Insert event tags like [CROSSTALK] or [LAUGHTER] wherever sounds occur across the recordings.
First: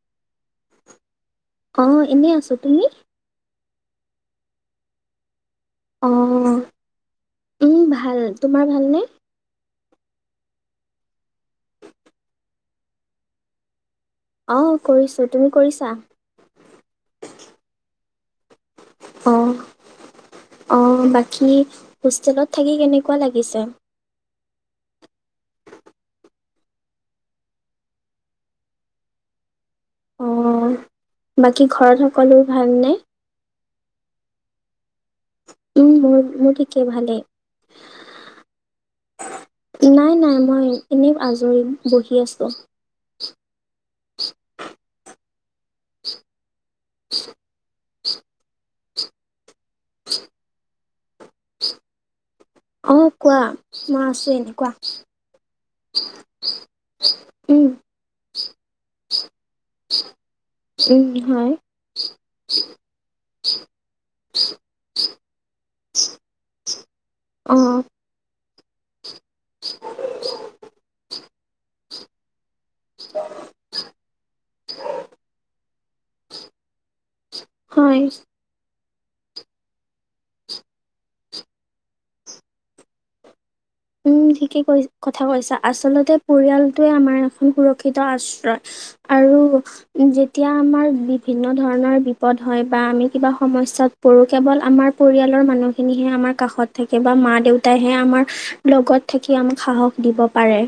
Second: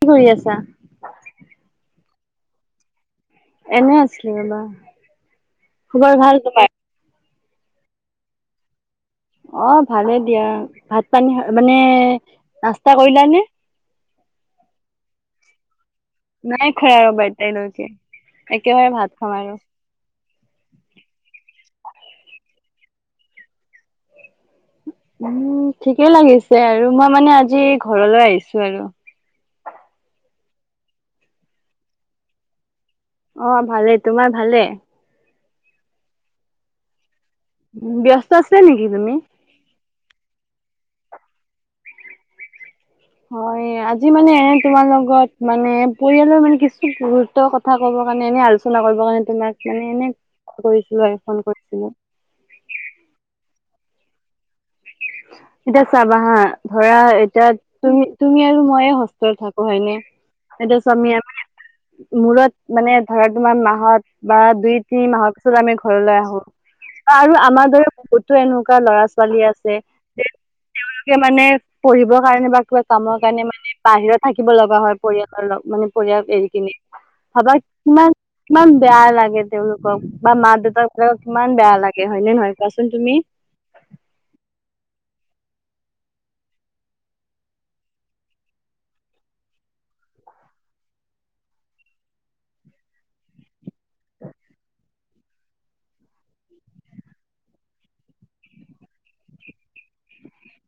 কি কৰি আছা? অ', এনেই আছোঁ। তুমি? এনে আছিলো ৰবা, অ খবৰ ভাল তোমাৰ উম ভাল। তোমাৰ ভালনে? অ', ভালে দিয়া। ভাত, পানী খা মানে, নাস্তা কৰিলানে? অ', কৰিছোঁ। তুমি কৰিছা? নাই খোৱা ৰবা তাই লৈকে। একেবাৰে ভাত। খাম আৰু। অ', অ', বাকী হোষ্টেলত থাকি কেনেকুৱা লাগিছে উম ঠিকেই লাগিছে আৰু, মই মানে আজি ঘৰলৈ আহিছো আৰু অ বাকী, ঘৰত সকলো ভালনে অ', ভালে, তোমাৰ ভালে উম, মোৰ মোৰ ঠিকেই ভালে ব্যস্ত আছা নেকি তুমি? নাই, নাই, মই এনেই আজৰি বহি আছো। হয়, আজি মানে তোমাৰ লগত মানে পৰিয়ালৰ মানে কিছু গুৰুত্বৰ কথা কব কাৰণে, এনে আলোচনা কৰিব কাৰণে তোমাক মানে এনে কৰিছিলো আৰু ফোন কৰিছিলো। অ', কোৱা মই আছো, এনে কোৱা এতিয়া চাবা হা, ধৰা এতিয়া উম তুমি তুমি আৰু মইে হোস্তেলত থাকো হয়নে এতিয়া চোৱা উম, আমি আমি হয় মূৰত মানে, ধৰা তোমাৰ মাহত বা দুই তিনি মাহৰ পিছত আমি ঘৰলৈ আহো, বা আৰু অ আমাৰ দৰে বহুত টো এনেকুৱা ল'ৰা ছোৱালী আছে, যে তেওঁলোকে মানে পঢ়িবৰ কাৰণে, বা কিবা কামৰ কাৰণে মানে বাহিৰত থাকিব লগা হয় পৰিয়ালৰ [UNINTELLIGIBLE] পৰিয়াল এৰিখিনি ভাবা হয় কিমান কিমান বেয়া লাগে তেওঁলোকক বা, মা দেউতাকিলাকক কিমান বেয়া লাগে হয় নে নহয় কোৱাচোন তুমি উম ঠিকেই কৈ কথা কৈছা, আচলতে পৰিয়ালটোৱে আমাৰ এখন সুৰক্ষিত আশ্ৰয়। আৰু যেতিয়া আমাৰ বিভিন্ন ধৰণৰ বিপদ হয় বা আমি কিবা সমস্যাত কৰু কেৱল আমাৰ পৰিয়ালৰ মানুহখিনিহে আমাৰ কাষত থাকে, বা মা দেউতাইহে আমাৰ লগত থাকি আমাক সাহস দিব পাৰে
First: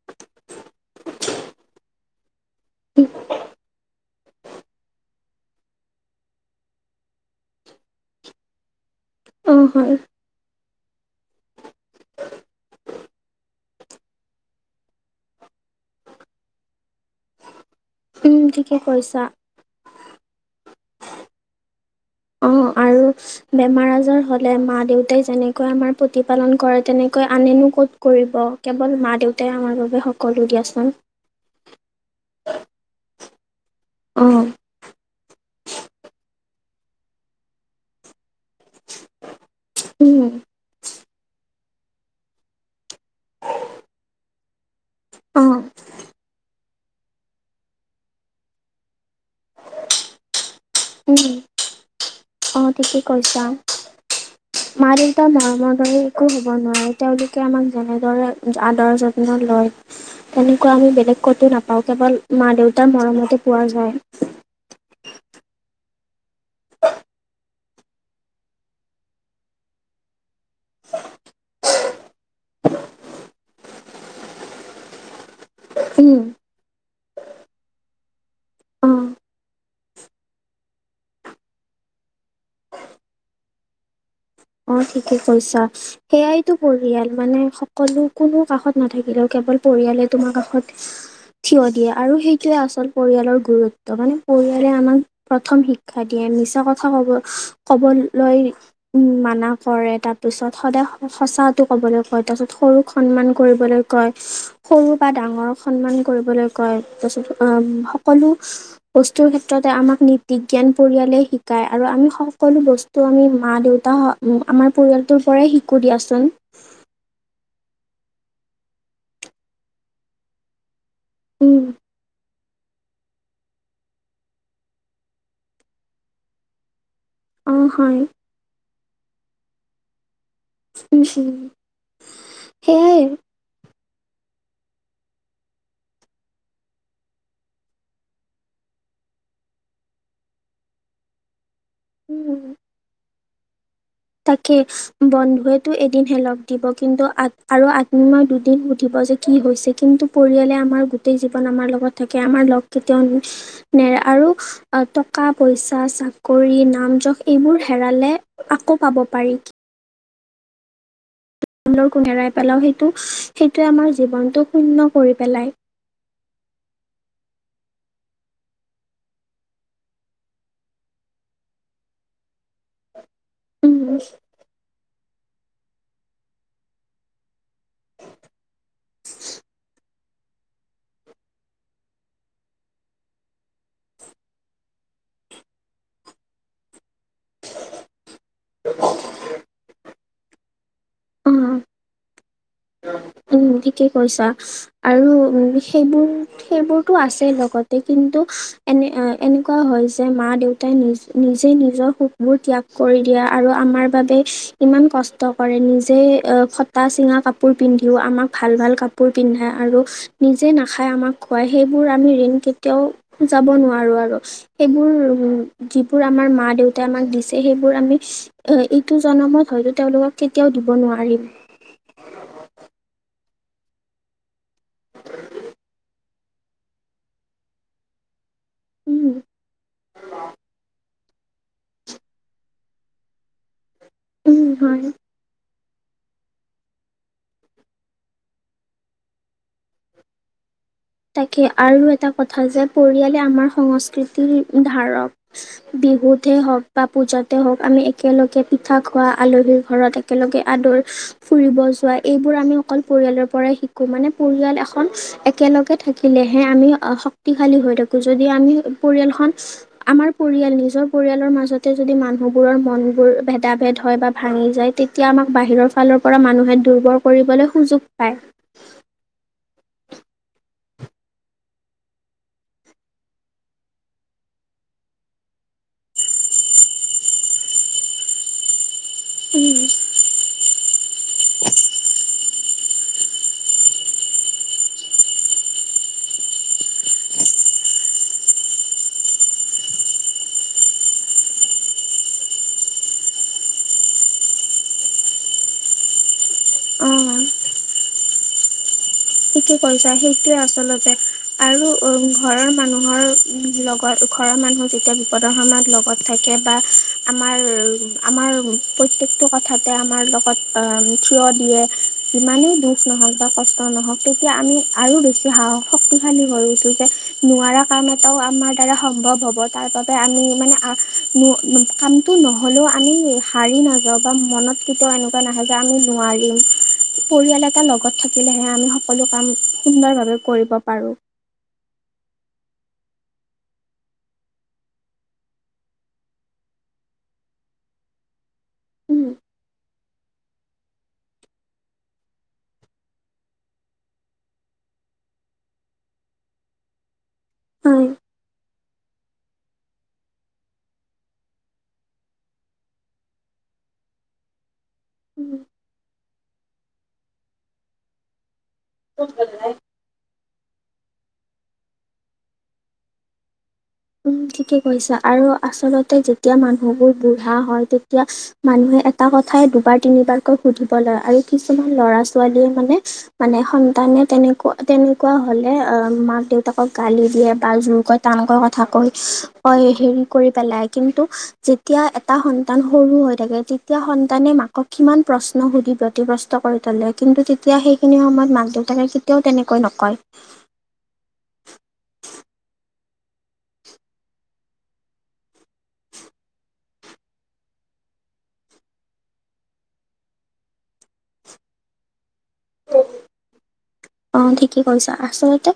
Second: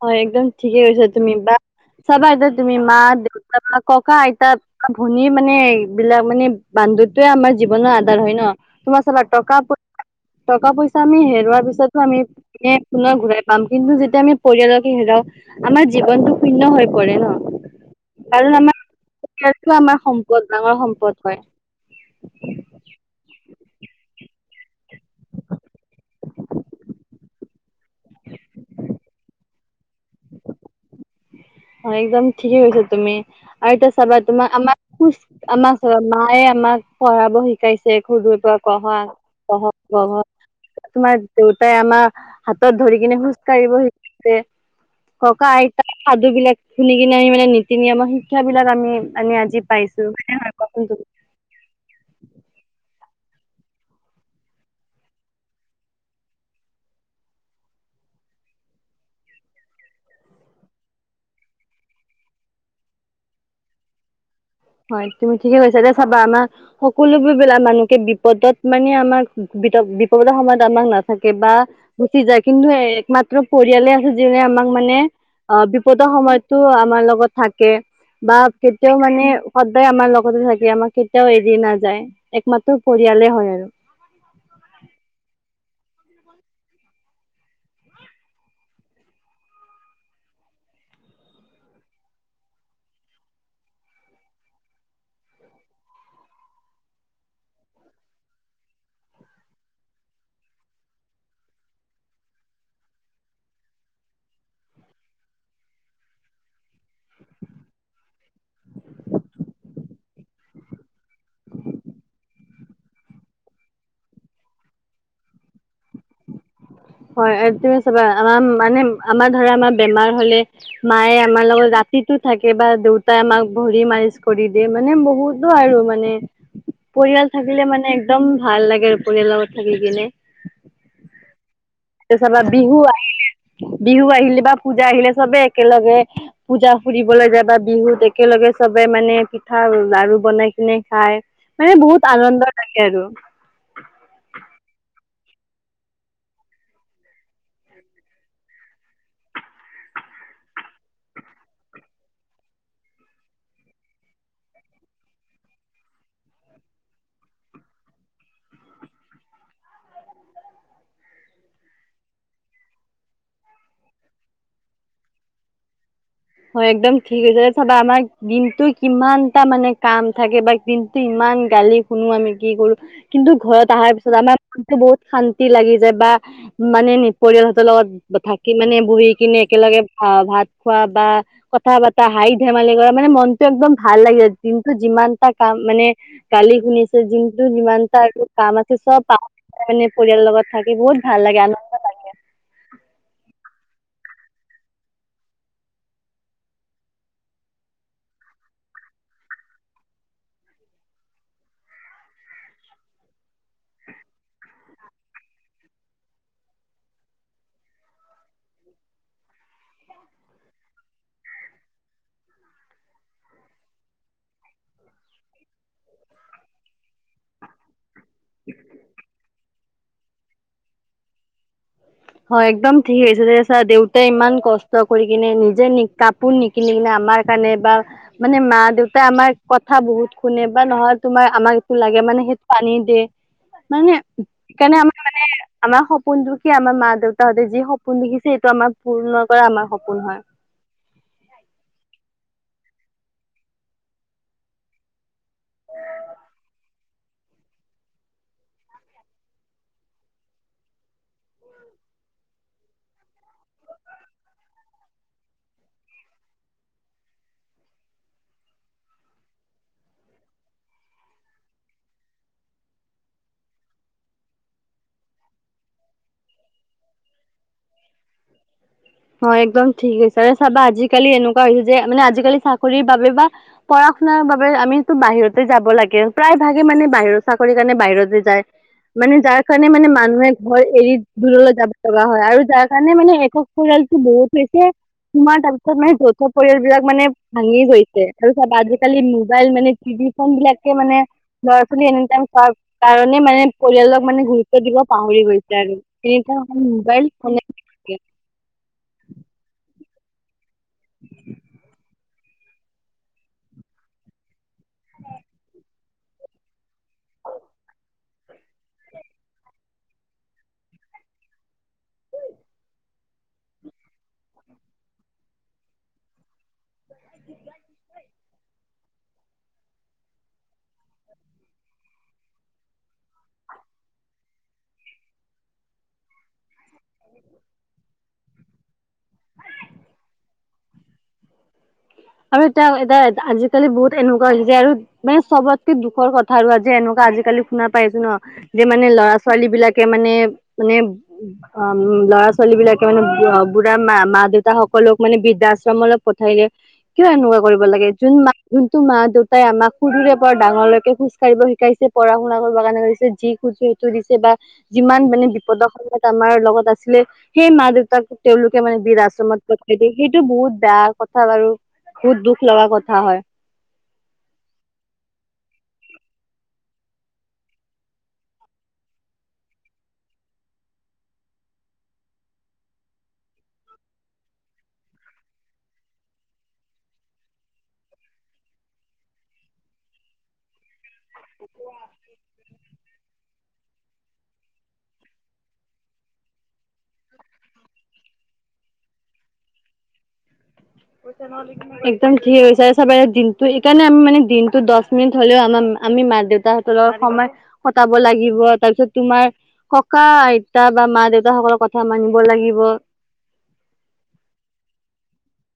হয় একদম ঠিকে কৈছা তুমি, বা চাবা যে তুমি মা দেউতা বা কক আইতাত ভনীৰ মানে এই বিলাক মানে বান্ধোনতোয়ে আমাৰ জীৱনৰ আধাৰ হয় ন। তোমাৰ চাবা টকা অ', হয়, টকা পইচা আমি হেৰুৱাৰ পিছতো আমি পুনৰ ঘূৰাই পাম, কিন্তু যেতিয়া আমি পৰিয়ালকে হেৰাও আমাৰ জীৱনটো শুন্য হৈ পৰে ন উম, কাৰণ, ঠিকে কৈছা। আমাৰ আমাৰ সম্পদ ডাঙৰ সম্পদ হয় অ', আৰু বেমাৰ আজাৰ হলে মা দেউতাই যেনেকৈ আমাৰ প্ৰতিপালন কৰে, তেনেকৈ আনেনো ক'ত কৰিব কেৱল মা দেউতাই আমাৰ বাবে সকলো দিয়াচোন। অ একদম ঠিকেই কৈছা তুমি আৰু এতিয়া চাবা অ', তোমাক আমাক খুজ আমাক চাবা মায়ে আমাক পঢ়াব শিকাইছে সৰুৰ পৰা পঢ়া উম, তোমাৰ দেউতাই আমাৰ হাতত ধৰি কিনে খোজ কাঢ়িব শিকাইছে। ককা অ'। আইতা সাধু বিলাক শুনি কিনে আমি মানে নীতি নিয়মৰ শিক্ষা বিলাক আমি আমি আজি পাইছো হয়নে নহয় কোৱা চোন তুমি। উম, অ ঠিকে কৈছা। [INAUDIBLE] মা দেউতা মৰমৰ দৰে একো হ'ব নোৱাৰে তেওঁলোকে আমাক যেনেদৰে আদৰ যত্ন লয়। তেনেকুৱা আমি বেলেগ ক'তো নাপাওঁ কেৱল মা দেউতাৰ মৰমতে পোৱা যায়। হয় তুমি ঠিকে কৈছা এ চাবা আমাৰ সকলোবোৰ বিলাক মানুহকে বিপদত মানে আমাক বি বিপদৰ সময়ত আমাক নাথাকে বা গুচি যায় কিন্তু একমাত্ৰ পৰিয়ালে আছে যোনে আমাক মানে অ বিপদৰ উম, সময়তো আমাৰ লগত থাকে বা কেতিয়াও অ'। মানে সদায় আমাৰ লগতে থাকে আমাৰ কেতিয়াও এৰি নাযায় একমাত্ৰ পৰিয়ালে হয় আৰু অ ঠিকে কৈছা সেয়াইতো পৰিয়াল মানে সকলো কোনো কাষত নাথাকিলেও কেৱল পৰিয়ালে তোমাৰ কাষত থিয় দিয়ে আৰু সেইটোৱে আচল পৰিয়ালৰ গুৰুত্ব মানে পৰিয়ালে আমাক প্ৰথম শিক্ষা দিয়ে মিছা কথা ক'ব ক'বলৈ উম মানা কৰে তাৰপিছত সদায় সঁচা ক'বলৈ কয় তাৰপিছত সৰুক সন্মান কৰিবলৈ কয় সৰু বা ডাঙৰক সন্মান কৰিবলৈ কয় তাৰপিছত সকলো বস্তুৰ ক্ষেত্ৰতে আমাক নীতি জ্ঞান পৰিয়ালে শিকায় আৰু আমি সকলো বস্তু ত' আমি মা দেউতা আমাৰ পৰিয়ালটোৰ পৰাই শিকো দিয়াচোন হয় তুমি চাবা আমাৰ মানে আমাৰ ধৰা আমাৰ বেমাৰ হ'লে মায়ে আমাৰ উম লগত ৰাতিতো থাকে কিবা দেউতাই আমাক ভৰি মালিছ কৰি দিয়ে মানে বহুতো আৰু মানে পৰিয়াল অ থাকিলে মানে হয় একদম ভাল লাগে আৰু পৰিয়ালৰ লগত থাকি কিনে উশি [UNINTELLIGIBLE] তাৰপিছত চাবা বিহু আহিলে বিহু আহিলে বা পূজা আহিলে চবে একেলগে পূজা ফুৰিবলৈ যাবা বিহুত একেলগে চবে মানে পিঠা লাডু বনাই কিনে খায় মানে বহুত উম আনন্দ লাগে আৰু তাকে বন্ধুৱেটো এদিনহে লগ দিব কিন্তু আ আৰু আত্মীয়ে দুদিন সুধিব যে কি হৈছে কিন্তু পৰিয়ালে আমাৰ গোটেই জীৱন আমাৰ লগত থাকে আমাৰ লগ কেতিয়াও নেৰে আৰু টকা পইচা চাকৰি নাম জখ এইবোৰ হেৰালে আকৌ পাব পাৰি হেৰাই পেলাও সেইটো সেইটোৱে আমাৰ জীৱনটো শূন্য কৰি পেলাই হয় একদম ধিৰে চাবা আমাৰ দিনটো কিমানটা মানে কাম থাকে বা দিনটো ইমান গালি শুনো আমি কি কৰোঁ কিন্তু ঘৰত অহাৰ উম পিছত আমাৰ মনটো বহুত শান্তি লাগি যায় বা মানে পৰিয়াল হঁতৰ লগত থাকি মানে বহি কিনে একেলগে অ ভাত খোৱা বা কথা পতা হাঁহি ধেমালি কৰা মানে মনটো একদম ভাল লাগে আৰু দিনটো যিমান এটা কাম মানে কালি শুনিছে দিনটো যিমানটা আৰু কাম আছে চব পা তাৰ মানে পৰিয়ালৰ লগত থাকি বহুত ভাল লাগে আনন্দ উ ঠিকেই কৈছা আৰু উ সেইবোৰ সেইবোৰতো আছে লগতে কিন্তু এনে এনেকুৱা হয় যে মা দেউতাই নিজ নিজে নিজৰ সুখবোৰ ত্যাগ কৰি দিয়া আৰু আমাৰ বাবে ইমান কষ্ট কৰে নিজে ফটা চিঙা কাপোৰ পিন্ধিও আমাক ভাল ভাল কাপোৰ পিন্ধা আৰু নিজে নাখাই আমাক খুৱাই, সেইবোৰ আমি ঋণ কেতিয়াও যাব নোৱাৰো আৰু সেইবোৰ যিবোৰ, আমাৰ মা-দেউতাই আমাক দিছে সেইবোৰ আমি এ এইটো জনমত হয়তো, তেওঁলোকক কেতিয়াও দিব নোৱাৰিম। হয় একদম ঠিক কৈছা। দেউতাই ইমান কষ্ট কৰি কিনে নিজে কাপোৰ নিকিনি কিনে, আমাৰ কাৰণে বা মানে মা-দেউতাই উম আমাৰ কথা বহুত শুনে বা নহয় তোমাৰ আমাক লাগে মানে সেইটো আনি দিয়ে। মানে উম সেইকাৰণে হয় আমাৰ মানে আমাৰ সপোনটো কি আমাৰ মা দেউতাহঁতে যি সপোন দেখিছে, এইটো আমাৰ পূৰ্ণ কৰা আমাৰ সপোন হয়। তাকে আৰু এটা কথা যে পৰিয়ালে আমাৰ সংস্কৃতিৰ ধাৰক। বিহুতে হওঁক বা পূজাতে হওঁক, আমি একেলগে পিঠা খোৱা আলহীৰ ঘৰত একেলগে আদৰ ফুৰিব যোৱা, এইবোৰ আমি অকল পৰিয়ালৰ পৰাই শিকো। মানে পৰিয়াল এখন একেলগে থাকিলেহে আমি শক্তিশালী হৈ থাকোঁ। যদি আমি পৰিয়ালখন আমাৰ পৰিয়াল নিজৰ পৰিয়ালৰ মাজতে যদি মানুহবোৰৰ মন বোৰ ভেদা ভেদ হয়, বা ভাঙি যায় তেতিয়া এতিয়া আমাক বাহিৰৰ ফালৰ পৰা মানুহে দুৰ্বৰ কৰিবলৈ সুযোগ পায়। হয় একদম ঠিক কৈছা। চাবা আজিকালি এনেকুৱা হৈছে যে, মানে আজিকালি চাকৰিৰ বাবে বা পঢ়া শুনাৰ বাবে আমিতো বাহিৰতে যাব লাগে। প্ৰায় ভাগে মানে বাহিৰৰ চাকৰিৰ কাৰণে বাহিৰতে যায়। মানে যাৰ উম, কাৰণে মানে মানুহে ঘৰ এৰি দূৰলৈ যাব লগা হয় আৰু যাৰ কাৰণে মানে একো [UNINTELLIGIBLE] বহুত হৈছে। তোমাৰ তাৰপিছত মানে, যৌথ পৰিয়াল বিলাক মানে ভাঙিয়ে গৈছে। আৰু চব আজিকালি মোবাইল মানে টিভি ফন বিলাকে মানে ল'ৰা ছোৱালী এনি টাইম খোৱাৰ কাৰণে মানে, পৰিয়ালক মানে, গুৰুত্ব দিব পাহৰি গৈছে আৰু [UNINTELLIGIBLE] ম'বাইল অ'। [UNINTELLIGIBLE] কি কি কৰিছা সেইটোৱেই আচলতে আৰু উ ঘৰৰ মানুহৰ লগত, ঘৰৰ মানুহৰ যেতিয়া বিপদৰ সময়ত লগত থাকে, বা আমাৰ আমাৰ প্ৰত্যেকটো কথাতে আমাৰ লগত অ' থিয় দিয়ে। যিমানেই দুখ নহওঁক বা কষ্ট নহওঁক। তেতিয়া আমি আৰু বেছি সাহ শক্তিশালী হৈ উঠো যে, নোৱাৰা কাম এটাও আমাৰ সম্ভৱ হ'ব। তাৰ বাবে আমি মানে, কামটো নহ'লেও আমি হাৰি নাযাওঁ বা মনত কেতিয়াও এনেকুৱা নাহে যে, আমি নোৱাৰিম। পৰিয়াল এটা লগত থাকিলেহে আমি সকলো কাম সুন্দৰ ভাৱে কৰিব পাৰোঁ। আৰু এতিয়া এতিয়া আজিকালি বহুত এনেকুৱা যে, আৰু মানে চবতকে দুখৰ কথা আৰু যে এনেকুৱা আজিকালি শুনা পাইছোঁ ন যে মানে, উম ল'ৰা ছোৱালী বিলাকে মানে মানে, অ' ল'ৰা- ছোৱালী বিলাকে মানে, বুঢ়া মা-মা-দেউতা সকলক মানে বৃদ্ধাশ্ৰম অলৈ পঠাই দিয়ে। কিয় এনেকুৱা কৰিব লাগে, যোন মাক যোনটো মা-দেউতাই আমাক সুৰুৰে পৰা ডাঙৰলৈকে খোজ কাঢ়িব শিকাইছে। পঢ়া শুনা কৰিবৰ কাৰণে কৰিছে। যি [UNINTELLIGIBLE] দিছে বা যিমান মানে, বিপদৰ সময়ত আমাৰ লগত আছিলে সেই মা দেউতাক তেওঁলোকে মানে বীৰ হয়। আশ্ৰমত পঠাই দিয়ে। সেইটো বহুত বেয়া কথা বাৰু বুত দুখ লগা কথা হয়। উম্ ঠিকে কৈছা, আৰু আচলতে যেতিয়া মানুহবোৰ বুঢ়া হয়। তেতিয়া মানুহে এটা কথাই দুবাৰ তিনিবাৰকৈ সুধিব লয় আৰু কিছুমান ল'ৰা ছোৱালীয়ে মানে মানে সন্তানে তেনেক তেনেকুৱা হ'লে আহ মাক দেউতাকক গালি দিয়ে বা জোৰকৈ টানকৈ ক কথাকৈ ক হেৰি কৰি পেলাই। কিন্তু যেতিয়া এটা সন্তান সৰু হৈ থাকে। [UNINTELLIGIBLE] তেতিয়া সন্তানে মাকক কিমান প্ৰশ্ন সুধি ব্যতিব্ৰস্ত কৰি তোলে। কিন্তু তেতিয়া সেইখিনি সময়ত মাক দেউতাকে তেওঁ তেনেকৈ নকয়। [UNINTELLIGIBLE] একদম ঠিক হৈছে আৰু চব দিনটো এইকাৰণে আমি মানে দিনটো দহ মিনিট হ'লেও আমাৰ আমি মা দেউতা সময় কটাব লাগিব তাৰপিছত তোমাৰ থকা আইতা বা মা দেউতা সকলৰ কথা মানিব লাগিব অ ঠিকেই কৰিৈছা আচলতে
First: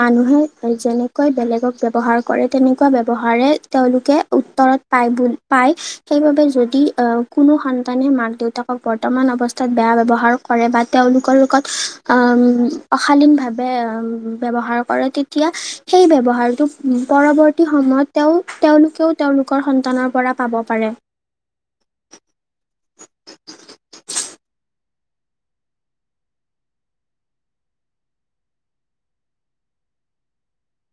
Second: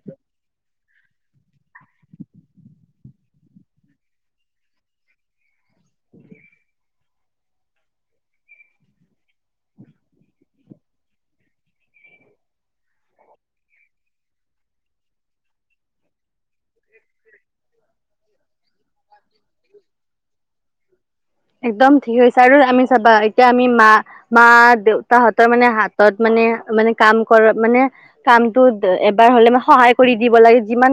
মানুহে যেনেকৈ বেলেগক ব্য্ৱহাৰ কৰে তেনেকুৱা ব্য্ৱহাৰে তেওঁলোকে উত্তৰত প পায় সেইবাবে যদি আহ কোনো সন্তানে মাক দেউতাকক বৰ্তমান অৱস্থা বেয়া ব্যৱহাৰ কৰে বা তেওঁলোকৰ লগত অশালীন ভাৱে ব্য্ৱহাৰ কৰে তেতিয়া সেই ব্য্ৱহাৰটো পৰৱৰ্তী সময়ত তেওঁ তেওঁলোকেও তেওঁলোকৰ সন্তানৰ পৰা পাব পাৰে একদম ঠিক হৈছে আৰু আমি চাবা এতিয়া আমি মা মা দেউতাহঁতৰ মানে হাতত মানে মানে কাম কৰ মানে কামটোত এবাৰ হলে মানে সহায় কৰি দিব লাগে যিমান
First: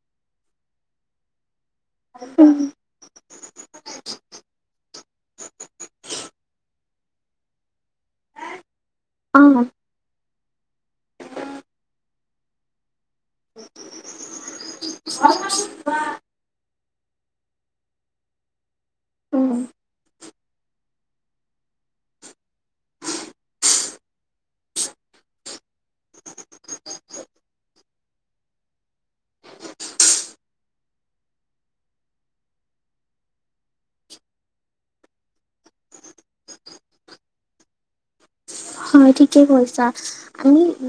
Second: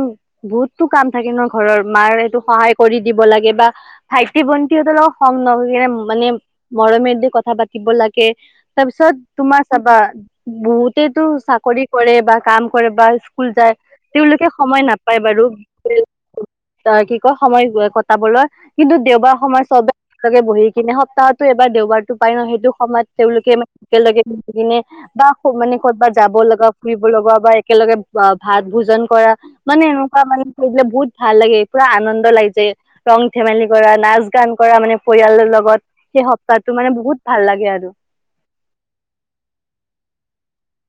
বহুতো কাম থাকে ন ঘৰৰ মাৰ সেইটো সহায় কৰি দিব লাগে বা ভাইটি ভণ্টিত অল খং নহ কিনে মানে মৰমেৰে দি কথা পাা কি বলকে তাৰপিছত তোমাৰ চাবা বহুতেতো চাকৰি কৰে বা কাম কৰে বা স্ুল যায় তেওঁলোকে সময় নাপায় বাৰু অ কি কয় সময় কটাবলৈ কিন্তু দেওবাৰ অ সময় চবে একেলগে বহি কিনে সপ্তাহতো এবাৰ দেওবাৰতো পায় ন সেইটো সময়ত তেওঁলোকে একেলগে বহি কিনে বা মানে কৰ'বাত যাব লগা ফুৰিব লগা বা একেলগে ভাত ভোজন কৰা মানে এনেকুৱা মানে কৰি দিলে বহুত ভাল লাগে পুৰা আনন্দ লাগি যায় ৰং ধেমালি কৰা নাচ গান কৰা মানে পৰিয়ালৰ লগত সেই সপ্তাহটো মানে বহুত ভাল লাগে আৰু হয় ঠিকে কৈছা আমি উ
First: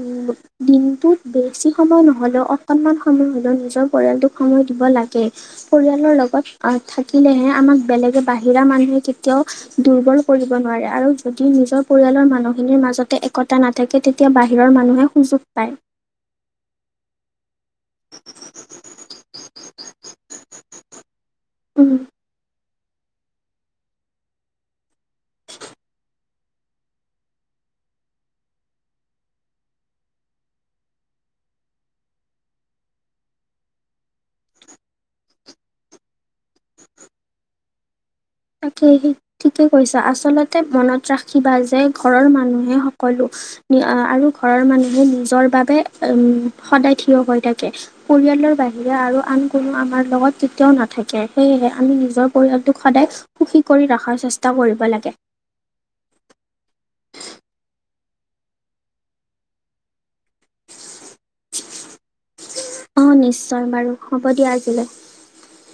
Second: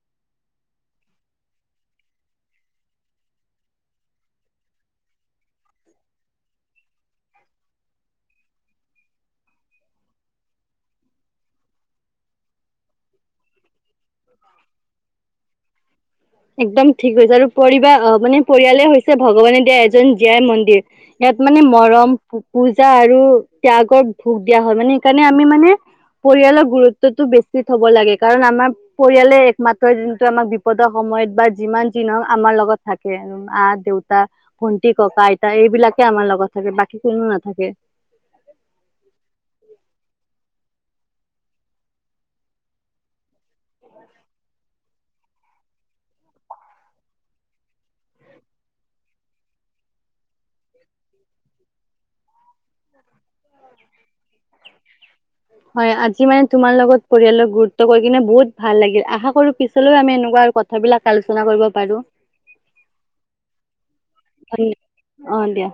দিনটোত বেছি সময় নহলেও অকণমান সময় হলেও নিজৰ পৰিয়ালটোক সময় দিব লাগে পৰিয়ালৰ লগত আহ থাকিলেহে আমাক বেলেগে বাহিৰা মানুহে কেতিয়াও দুৰ্বল কৰিব নোৱাৰে আৰু যদি নিজৰ পৰিয়ালৰ মানুহ বাহিনীৰ মাজতে একতা নাথাকে তেতিয়া বাহিৰৰ মানুহে সুযোগ পায় একদম ঠিক হৈছে আৰু পৰিবাৰ আহ মানে পৰিয়ালে হৈছে ভগৱানে দিয়া এজন জীয়াই মন্দিৰ ইয়াত মানে উম মৰম পূজা আৰু ত্যাগক ভোক দিয়া হয় মানে সেইকাৰণে আমি মানে পৰিয়ালৰ গুৰুত্বতটো বেছি থব লাগে কাৰণ আমাৰ পৰিয়ালে একমাত্ৰ দোনটো আমাক বিপদৰ সময়ত বা যিমান যিনক আমাৰ লগত থাকে আ দেউতা ভন্টি ককা আইতা এইবিলাকে আমাৰ লগত থাকে বাকী কোনো নাথাকে তাকে সেই ঠিকে কৈছা আচলতে মনত ৰাখিবা যে ঘৰৰ মানুহে কলো আৰু ঘৰৰ মানুহো নিজৰ বাবে উম সদায় থিয় হৈ থাকে পৰিয়ালৰ বাহিৰে আৰু আন কোনো আমাৰ লগত কেতিয়াও নাথাকে সেয়েহে আমি নিজৰ পৰিয়ালটোক সদায় সুখী কৰি ৰখাৰ চেষ্টা কৰিব লাগে হয় আজি মানে তোমাৰ লগত পৰিয়ালক গুৰুত্ব কৰি কিনে বহুত ভাল লাগিল আশা কৰো পিছলৈও আমি এনেকুৱা কথা কথাবিলাক আলোচনা কৰিব পাৰো অ নিশ্চয় বাৰু হ'ব দিয়া ধন্য আজিলৈ অ দিয়া